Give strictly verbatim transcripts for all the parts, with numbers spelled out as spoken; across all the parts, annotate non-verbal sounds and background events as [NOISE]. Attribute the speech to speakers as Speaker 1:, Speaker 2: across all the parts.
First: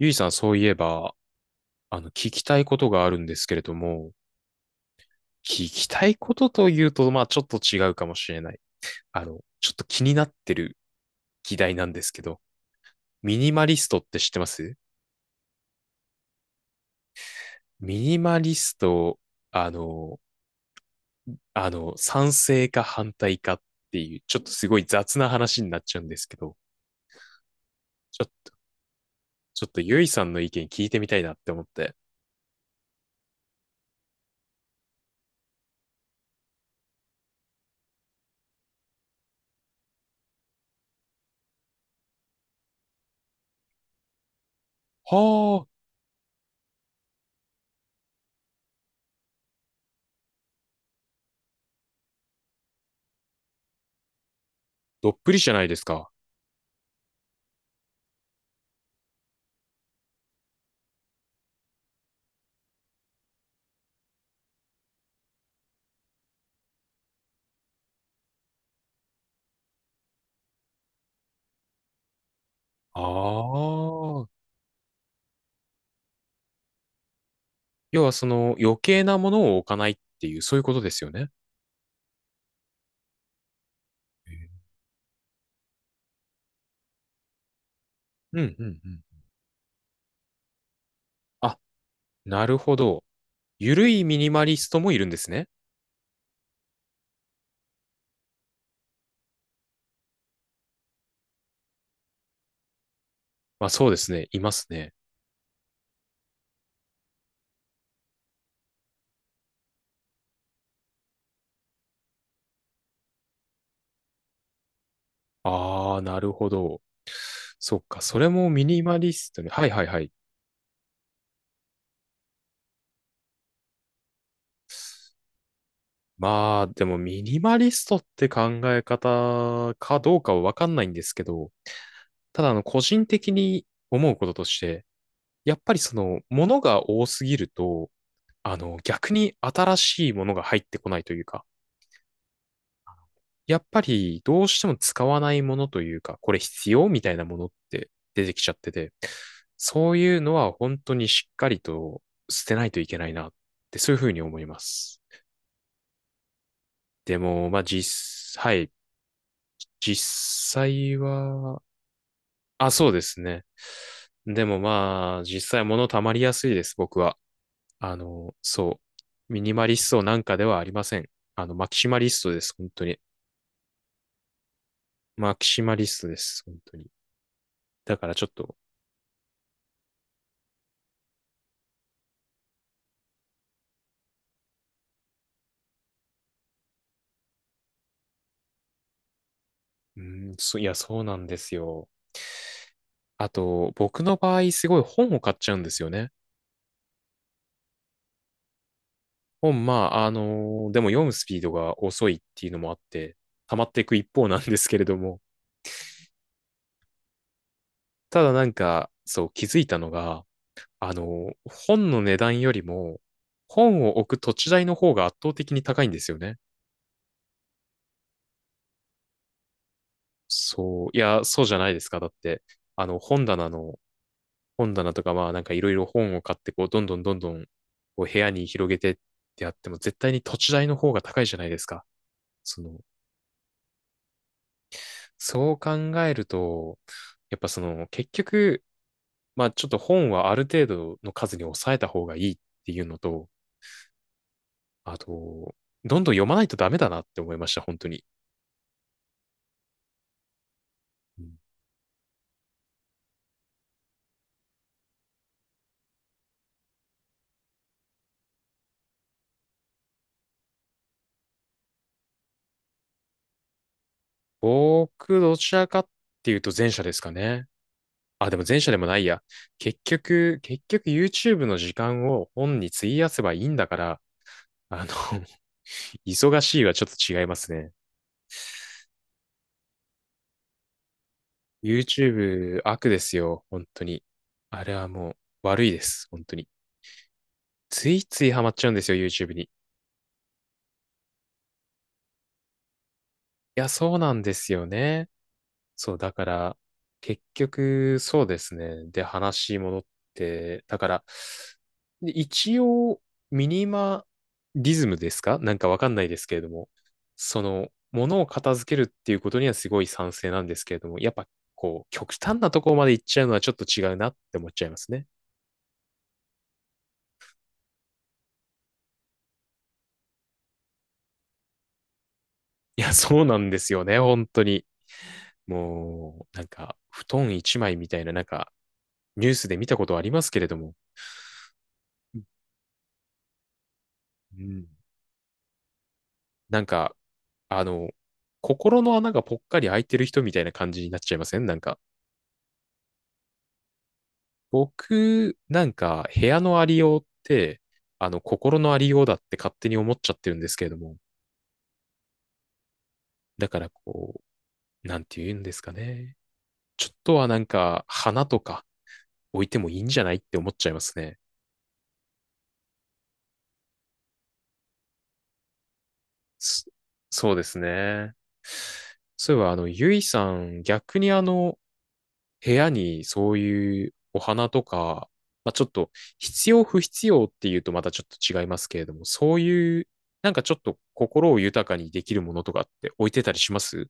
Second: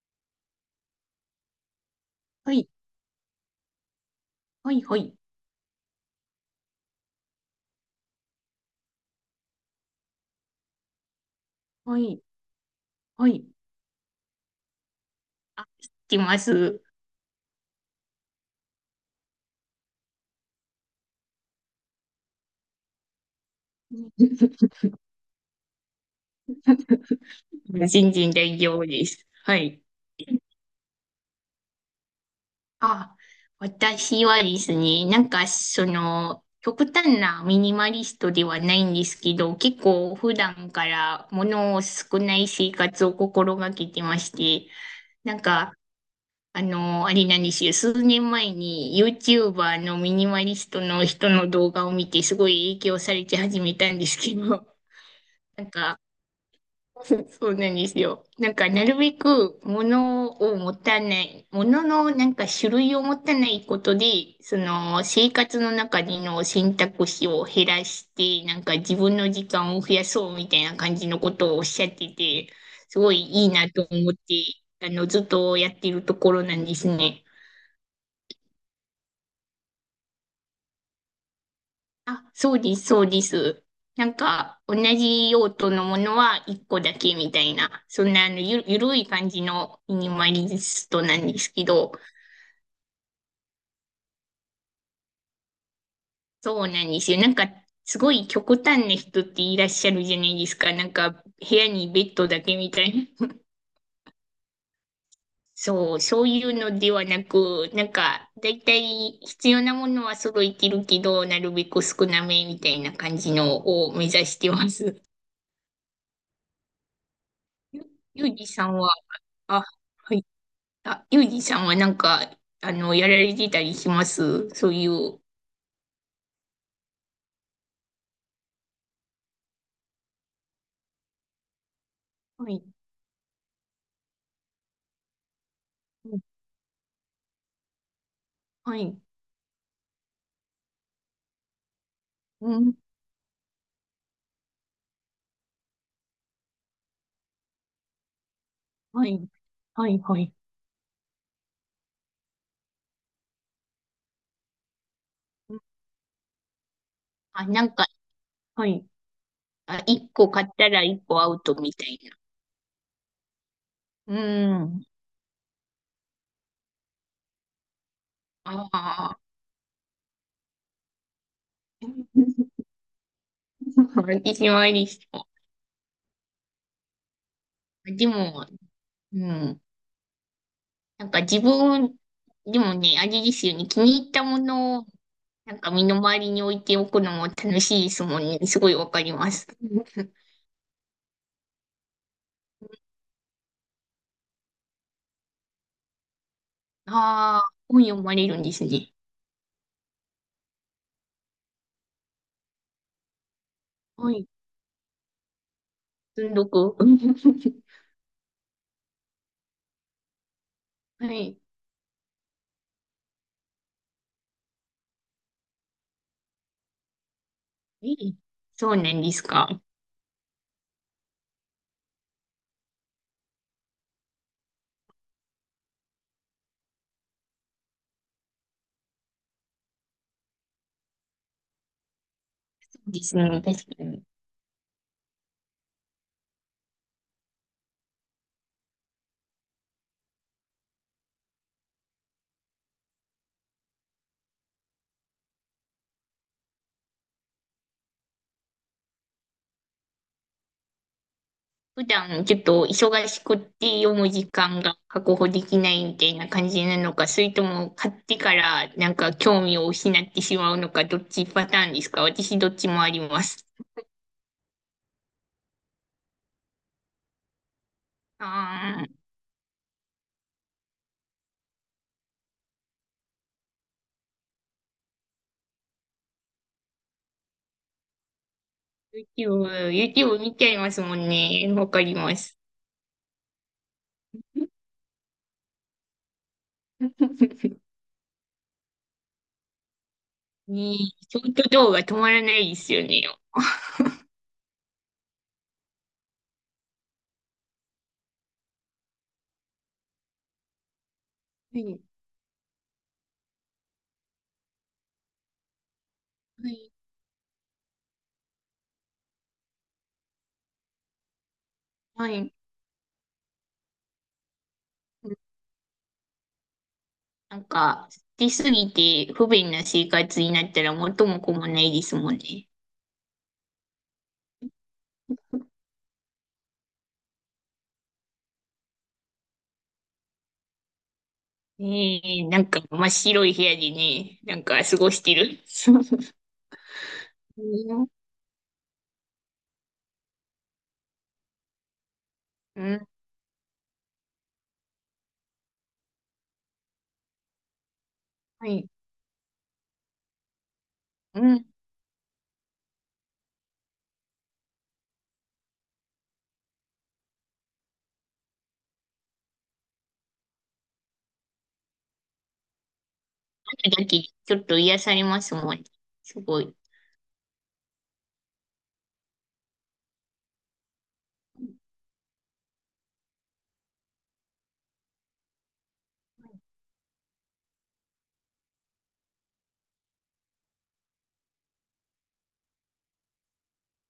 Speaker 1: ゆいさん、そういえば、あの、聞き
Speaker 2: は
Speaker 1: たい
Speaker 2: い、
Speaker 1: ことがあるんですけれども、
Speaker 2: はい、はい、
Speaker 1: 聞きたいことというと、まあ、ちょっと違うかもしれない。あの、ちょっと気になってる議題なん
Speaker 2: は
Speaker 1: ですけ
Speaker 2: い、
Speaker 1: ど、
Speaker 2: は
Speaker 1: ミ
Speaker 2: い、
Speaker 1: ニマリストって知ってます？
Speaker 2: 来ます。
Speaker 1: ミニマリスト、あの、あの、賛成か反対かっていう、ちょっとすごい雑な話になっちゃうんですけど、
Speaker 2: 新
Speaker 1: ちょ、
Speaker 2: 人大丈夫です。は
Speaker 1: ちょっと
Speaker 2: い。
Speaker 1: ゆいさんの意見聞いてみたいなって思って。
Speaker 2: あ、私はですね、なんかその、極端なミニマリストではないんですけど、結構普段から物を少ない生活を心がけてまして、なん
Speaker 1: は
Speaker 2: か、
Speaker 1: あ、
Speaker 2: あの、あれなんですよ、数年前に YouTuber のミニマリストの人の動画を見て、すごい影響されて始めたんですけど、
Speaker 1: どっぷりじゃな
Speaker 2: な
Speaker 1: い
Speaker 2: ん
Speaker 1: です
Speaker 2: か、
Speaker 1: か。
Speaker 2: [LAUGHS] そうなんですよ。なんか、なるべく物を持たない、物のなんか種類を持たないことで、その生活の中での選択肢を減らして、なんか自分の時間を増やそうみたいな感じのことをおっしゃってて、す
Speaker 1: あ
Speaker 2: ごいいいなと思っ
Speaker 1: あ、
Speaker 2: て、あの、ずっとやってるところなんですね。
Speaker 1: 要はその余計なものを置かないっていう、そういうことですよね。
Speaker 2: あ、そうです、そうです。なんか、同じ用途のものはいっこだけみたいな、そんなあ
Speaker 1: う
Speaker 2: の
Speaker 1: んう
Speaker 2: ゆ、ゆ
Speaker 1: んう
Speaker 2: る
Speaker 1: ん。
Speaker 2: い感じのミニマリストなんです
Speaker 1: あ、
Speaker 2: けど、
Speaker 1: なるほど。ゆるいミニマリストもいるんですね。
Speaker 2: そうなんですよ。なんか、すごい極端な人っていらっしゃるじゃないですか。なんか、部屋にベッドだけみたいな。
Speaker 1: まあそうですね。いますね。
Speaker 2: そう、そういうのではなく、なんか、だいたい必要なものは揃えてるけど、なるべく少なめみたいな感じのを目指してます。
Speaker 1: ああ、なるほど。そ
Speaker 2: ゆ、
Speaker 1: っか。そ
Speaker 2: ゆ
Speaker 1: れ
Speaker 2: うじ
Speaker 1: もミ
Speaker 2: さん
Speaker 1: ニ
Speaker 2: は、
Speaker 1: マリストね。
Speaker 2: あ、
Speaker 1: はいはいはい。
Speaker 2: はい。あ、ゆうじさんはなんか、あの、やられてたりします、そういう？
Speaker 1: まあでもミニマリストって考え方かどうかはわかんないんですけど、ただ
Speaker 2: は
Speaker 1: あの
Speaker 2: い。
Speaker 1: 個人的に思うこととして、やっぱりそ
Speaker 2: う
Speaker 1: の
Speaker 2: ん、
Speaker 1: ものが多すぎると、あ
Speaker 2: は
Speaker 1: の
Speaker 2: い。
Speaker 1: 逆に新しいものが入ってこないというか、
Speaker 2: うん。
Speaker 1: やっぱりどうしても使わないものというか、これ必要みたいなものって出てきちゃってて、
Speaker 2: はい。は
Speaker 1: そう
Speaker 2: い。
Speaker 1: い
Speaker 2: は
Speaker 1: う
Speaker 2: い。
Speaker 1: のは本当にしっかりと捨てないといけないなってそういうふうに思います。
Speaker 2: うん。
Speaker 1: で
Speaker 2: あ、
Speaker 1: も、ま
Speaker 2: な
Speaker 1: あ
Speaker 2: んか、
Speaker 1: 実、は
Speaker 2: は
Speaker 1: い、
Speaker 2: い。あ、一個買っ
Speaker 1: 実
Speaker 2: たら
Speaker 1: 際
Speaker 2: 一個アウト
Speaker 1: は、
Speaker 2: みたいな。
Speaker 1: あ、そうですね。
Speaker 2: う
Speaker 1: でも
Speaker 2: ん。
Speaker 1: まあ、実際物溜まりやすいです、僕は。あの、
Speaker 2: あ
Speaker 1: そ
Speaker 2: あ、
Speaker 1: う。ミニマリストなんかではありません。あの、マキシマリストです、本
Speaker 2: [LAUGHS]
Speaker 1: 当に。
Speaker 2: 私もありそ
Speaker 1: マキシマリストです、本当に。
Speaker 2: う。
Speaker 1: だ
Speaker 2: で
Speaker 1: からちょっ
Speaker 2: も、
Speaker 1: と
Speaker 2: うん。なんか自分、でもね、あれですよね。気に入ったものを、なんか身の回りに置いておくのも楽しいですもんね。すごいわかります。
Speaker 1: うん、そ、いや、そうなんですよ。あと、僕の場合、すごい本を買っちゃうんですよね。
Speaker 2: ああ、本読まれるんですね。
Speaker 1: 本、まあ、あのーでも読むスピードが遅いっていうのもあって、溜まっていく一
Speaker 2: はい。
Speaker 1: 方なんですけれども、
Speaker 2: 積んどく。うん。 [LAUGHS]
Speaker 1: ただなんか、そう、気づいたのが、あの
Speaker 2: は
Speaker 1: ー
Speaker 2: い。
Speaker 1: 本の値段よりも、本を置く土地代の方が圧倒的に高いんですよね。
Speaker 2: ええ、そうなんですか？
Speaker 1: そう、いや、そうじゃないですか。だって、あの、本棚の本棚とかまあなんかいろいろ本を買ってこうどんどんどんどんこう部屋に広げてってやっても絶対に土地代の方が高いじゃないですか。その、
Speaker 2: そうですね。確かに。
Speaker 1: そう考えると、やっぱその結局、まあちょっと本はある程度の数に抑えた方がいいっていうのと、あと、どんどん読まないとダメだなって思いました、本当に。うん
Speaker 2: 普段ちょっと忙しくって読む時間が確保できないみたいな感じなのか、それとも買ってからなんか興味を失ってしまうのか、どっちパターンですか？私どっちもあります。
Speaker 1: 僕、どちらかっていうと前者ですかね。あ、でも前者で
Speaker 2: あ
Speaker 1: もな
Speaker 2: あ、
Speaker 1: いや。結局、結局 YouTube の時間を本に費やせばいいんだから、あの、忙しいはちょっと違いますね。
Speaker 2: YouTube、YouTube 見ちゃいますもんね。わかります。
Speaker 1: YouTube 悪ですよ、本当に。あ
Speaker 2: [LAUGHS]
Speaker 1: れはもう悪いです、本当に。ついついハマっちゃうんですよ、YouTube に。い
Speaker 2: ねえ、ショート動画止まらないですよね。
Speaker 1: や、そうなんですよね。そう、だから、結局、そうですね。で、話戻って、だから、
Speaker 2: はい、
Speaker 1: で一応、ミニマリズムですかなんかわかんないですけれ
Speaker 2: は
Speaker 1: ども、
Speaker 2: い。
Speaker 1: その、ものを片付けるっていうことにはすごい賛成なんですけれども、やっぱ、こう、
Speaker 2: は
Speaker 1: 極
Speaker 2: い。
Speaker 1: 端なところまで行っちゃうのはちょっと違うなって思っちゃいますね。
Speaker 2: なんか、捨てすぎて不便な生活になったら元も子もないですもんね。
Speaker 1: いや、そうなんですよね、本当に。もう、なんか、布団一枚みたいな、なんか、ニュースで見たことありますけれども、
Speaker 2: ええ、なんか真っ白い部屋でね、な
Speaker 1: う
Speaker 2: んか
Speaker 1: ん
Speaker 2: 過ごしてる。[LAUGHS]
Speaker 1: なんか、
Speaker 2: う
Speaker 1: あ
Speaker 2: ん、
Speaker 1: の、心の穴がぽっかり開いてる人みたいな感じになっちゃいません？なんか、
Speaker 2: うん、
Speaker 1: 僕、なんか、部屋のありようって、あの、
Speaker 2: は
Speaker 1: 心
Speaker 2: い。
Speaker 1: のありようだって勝手に思っちゃってるんですけれども、
Speaker 2: うん、
Speaker 1: だからこう、なんて言うんですかね。ちょっとはなんか、花とか置いてもいいんじゃない？って思っちゃいますね。
Speaker 2: あるだけちょっと癒されますもんね。すごい。
Speaker 1: そそうですね。そういえば、あの、ゆいさん、逆にあの、部屋にそういうお花とか、まあ、ちょっと必要不必要っていうとまたちょっと違いますけれども、そういう、なんかちょっと心を豊かにできるものとかって置いてたりします？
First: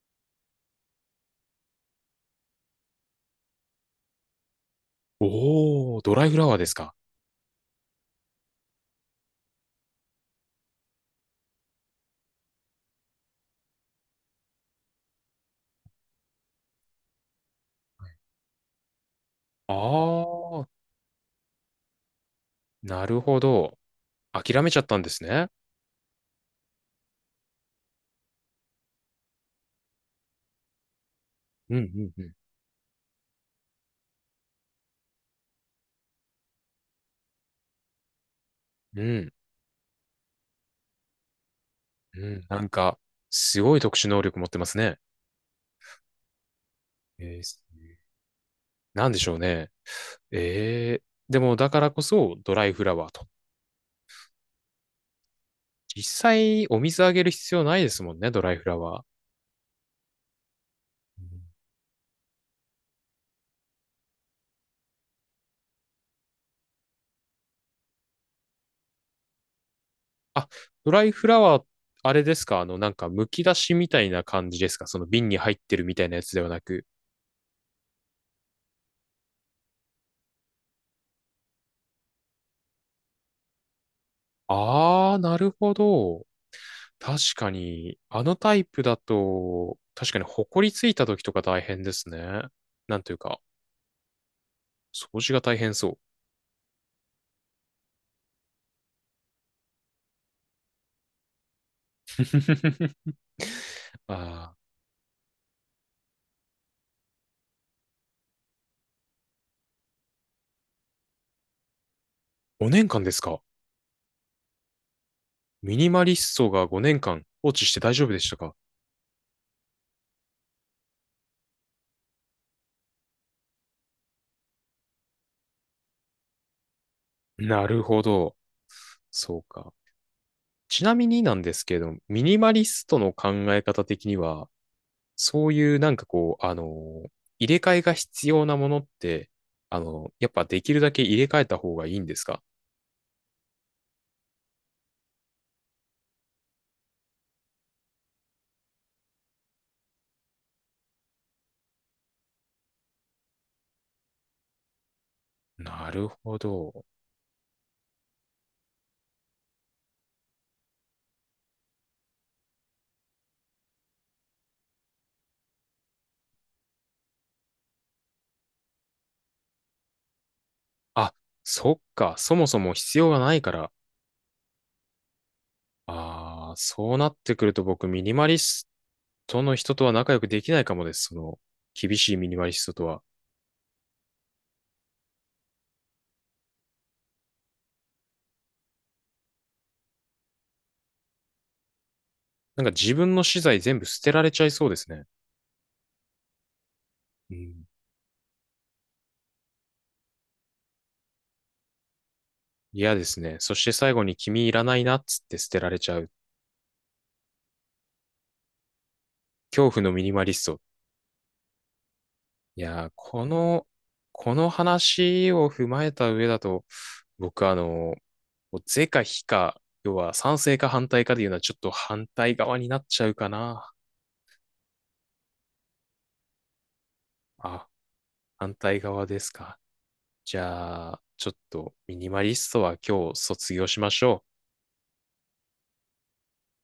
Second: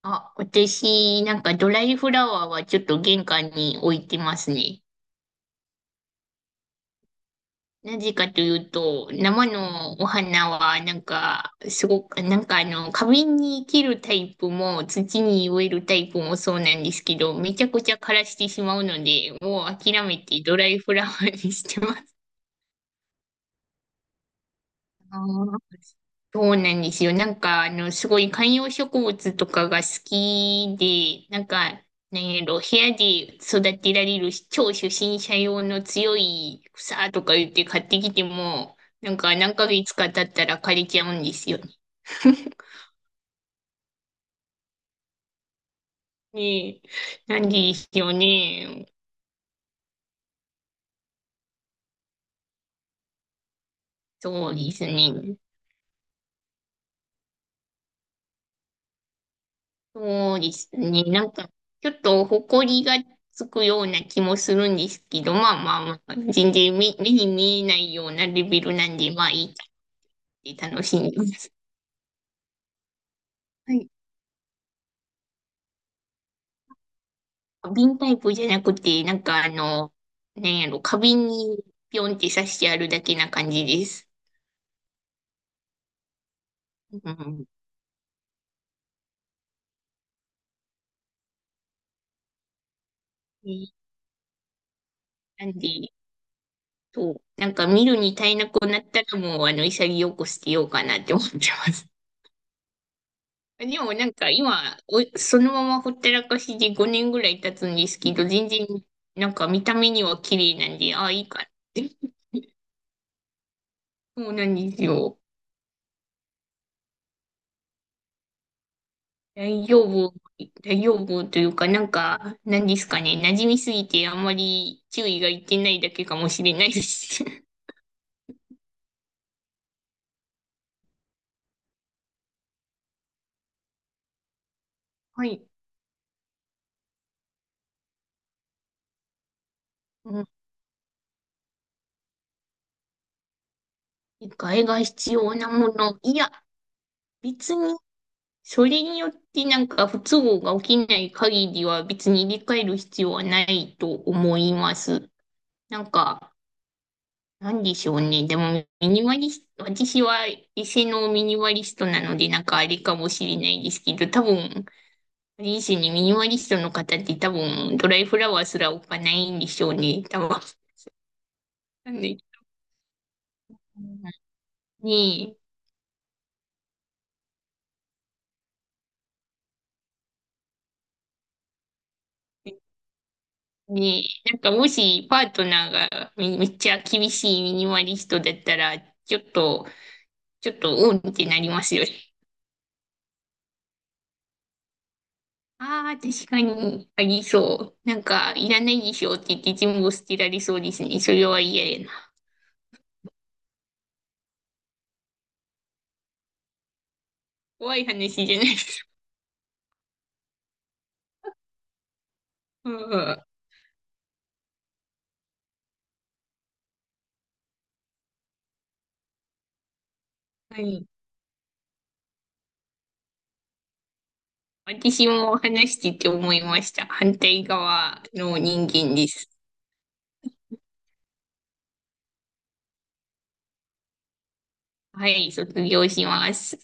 Speaker 2: あ、私、なんかドライフラワーはちょっと玄関に置いてますね。
Speaker 1: おー、ドライフラワーですか。
Speaker 2: なぜかというと、生のお花は、なんか、すごく、なんかあの、花瓶に生けるタイプも、土に植えるタイプもそうなんですけど、めちゃくちゃ枯らしてしまうので、も
Speaker 1: あ
Speaker 2: う諦めてド
Speaker 1: ー、
Speaker 2: ライフラワーにしてます。
Speaker 1: なるほど。諦めちゃったんで
Speaker 2: あ
Speaker 1: すね。
Speaker 2: ー、そうなんですよね。なんか、あの、すごい観葉植物とかが好きで、なん
Speaker 1: う
Speaker 2: か、
Speaker 1: ん、
Speaker 2: な
Speaker 1: うん、
Speaker 2: んやろ、部屋で育てられる超初心者用の強い草とか言って買ってきても、
Speaker 1: う
Speaker 2: なん
Speaker 1: ん。
Speaker 2: か何ヶ月か経ったら枯れちゃうんですよね。
Speaker 1: うん、うん。
Speaker 2: [LAUGHS]
Speaker 1: なんか、すごい特殊能力持ってますね。
Speaker 2: ねえ、
Speaker 1: え
Speaker 2: なん
Speaker 1: ー、
Speaker 2: でしょうね。
Speaker 1: なんでしょうね。えー、でもだからこそドライフラワーと。
Speaker 2: そうですね。
Speaker 1: 実際お水あげる必要ないですもんね、ドライフラワー。
Speaker 2: そうですね。
Speaker 1: う
Speaker 2: なん
Speaker 1: ん
Speaker 2: か、ちょっと埃がつくような気もするんですけど、まあまあまあ、全然目、目に見えないようなレベルなんで、まあい
Speaker 1: あ
Speaker 2: いかって楽
Speaker 1: ド
Speaker 2: し
Speaker 1: ライ
Speaker 2: んでま
Speaker 1: フラ
Speaker 2: す。
Speaker 1: ワー、あれですか、あの、なんか、剥き出し
Speaker 2: は
Speaker 1: み
Speaker 2: い。
Speaker 1: たいな感じですか？その瓶に入ってるみたいなやつではなく。
Speaker 2: 瓶タイプじゃなくて、なんかあの、なんやろ、花瓶にピョンって刺してあるだけな感じです。
Speaker 1: あー、なるほど。
Speaker 2: う
Speaker 1: 確
Speaker 2: ん。
Speaker 1: かに、あのタイプだと、確かに、ほこりついた時とか大変ですね。なんというか、
Speaker 2: ね。
Speaker 1: 掃除が
Speaker 2: な
Speaker 1: 大
Speaker 2: ん
Speaker 1: 変
Speaker 2: で、
Speaker 1: そう。
Speaker 2: そう、なんか見るに耐えなくなったらもう、あの、潔く捨てようかなって思ってます。
Speaker 1: [LAUGHS]
Speaker 2: でもなんか
Speaker 1: あ
Speaker 2: 今、おそのままほったらかしでごねんぐらい経つんですけど、全然なんか見た目には綺麗なんで、ああ、いいかって。
Speaker 1: ー、ごねんかんですか？
Speaker 2: そうなんですよ。
Speaker 1: ミニマリストがごねんかん放置して大丈夫でしたか？
Speaker 2: 大丈夫、大丈夫というか、なんか、なんですかね、馴染みすぎてあんまり注意がいってないだけかもしれないです。
Speaker 1: なるほど。そうか。ちなみになんですけれども、ミニマリストの考え方的には、
Speaker 2: [LAUGHS] はい。
Speaker 1: そういうなんかこう、あの入れ替えが必要なものって、あの
Speaker 2: うん。
Speaker 1: やっぱできるだけ入れ替えた方がいいんですか？
Speaker 2: 替えが必要なもの。いや、別に、それによってなんか不都合が起きない限りは別に入れ替える必要はないと思います。な
Speaker 1: な
Speaker 2: ん
Speaker 1: る
Speaker 2: か、
Speaker 1: ほど。
Speaker 2: なんでしょうね。でも、ミニマリスト、私は異性のミニマリストなので、なんかあれかもしれないですけど、多分、あれですね、ミニマリストの方って多分、ドライフラワーすら置かないんでしょうね。多分。
Speaker 1: あ、そっ
Speaker 2: なん
Speaker 1: か。
Speaker 2: で、
Speaker 1: そもそも必要がないから。
Speaker 2: ね
Speaker 1: ああ、そうなってくると僕、ミニマリストの人とは仲良くできないかもです。その、厳しいミニマリストとは。
Speaker 2: え、ねえ、なんかもしパートナーがめ、めっちゃ厳しいミニマリストだったら、ちょっと、ちょっと、うんってなりますよね。
Speaker 1: なんか自分の資材全部捨てられちゃいそうですね。
Speaker 2: ああ、確かに、あり
Speaker 1: うん
Speaker 2: そう。なんか、いらないでしょって言って全部捨てられそうですね。それは嫌やな。
Speaker 1: 嫌ですね。そして最後に君いらないなっつって捨てられちゃう。
Speaker 2: 怖い話じゃないです。
Speaker 1: 恐怖のミニマリスト。い
Speaker 2: [LAUGHS] う
Speaker 1: やー、
Speaker 2: ん、
Speaker 1: この、この話を踏まえた上だと、僕あの、もう是か非か、要は賛成
Speaker 2: は
Speaker 1: か
Speaker 2: い。
Speaker 1: 反対かでいうのはちょっと反対側になっちゃうかな。
Speaker 2: 私も話してて思いました。反対
Speaker 1: あ、
Speaker 2: 側の
Speaker 1: 反
Speaker 2: 人
Speaker 1: 対
Speaker 2: 間
Speaker 1: 側
Speaker 2: で
Speaker 1: で
Speaker 2: す。
Speaker 1: すか。じゃあ、ちょっとミニマリストは今日卒業しましょう。
Speaker 2: はい、卒業します。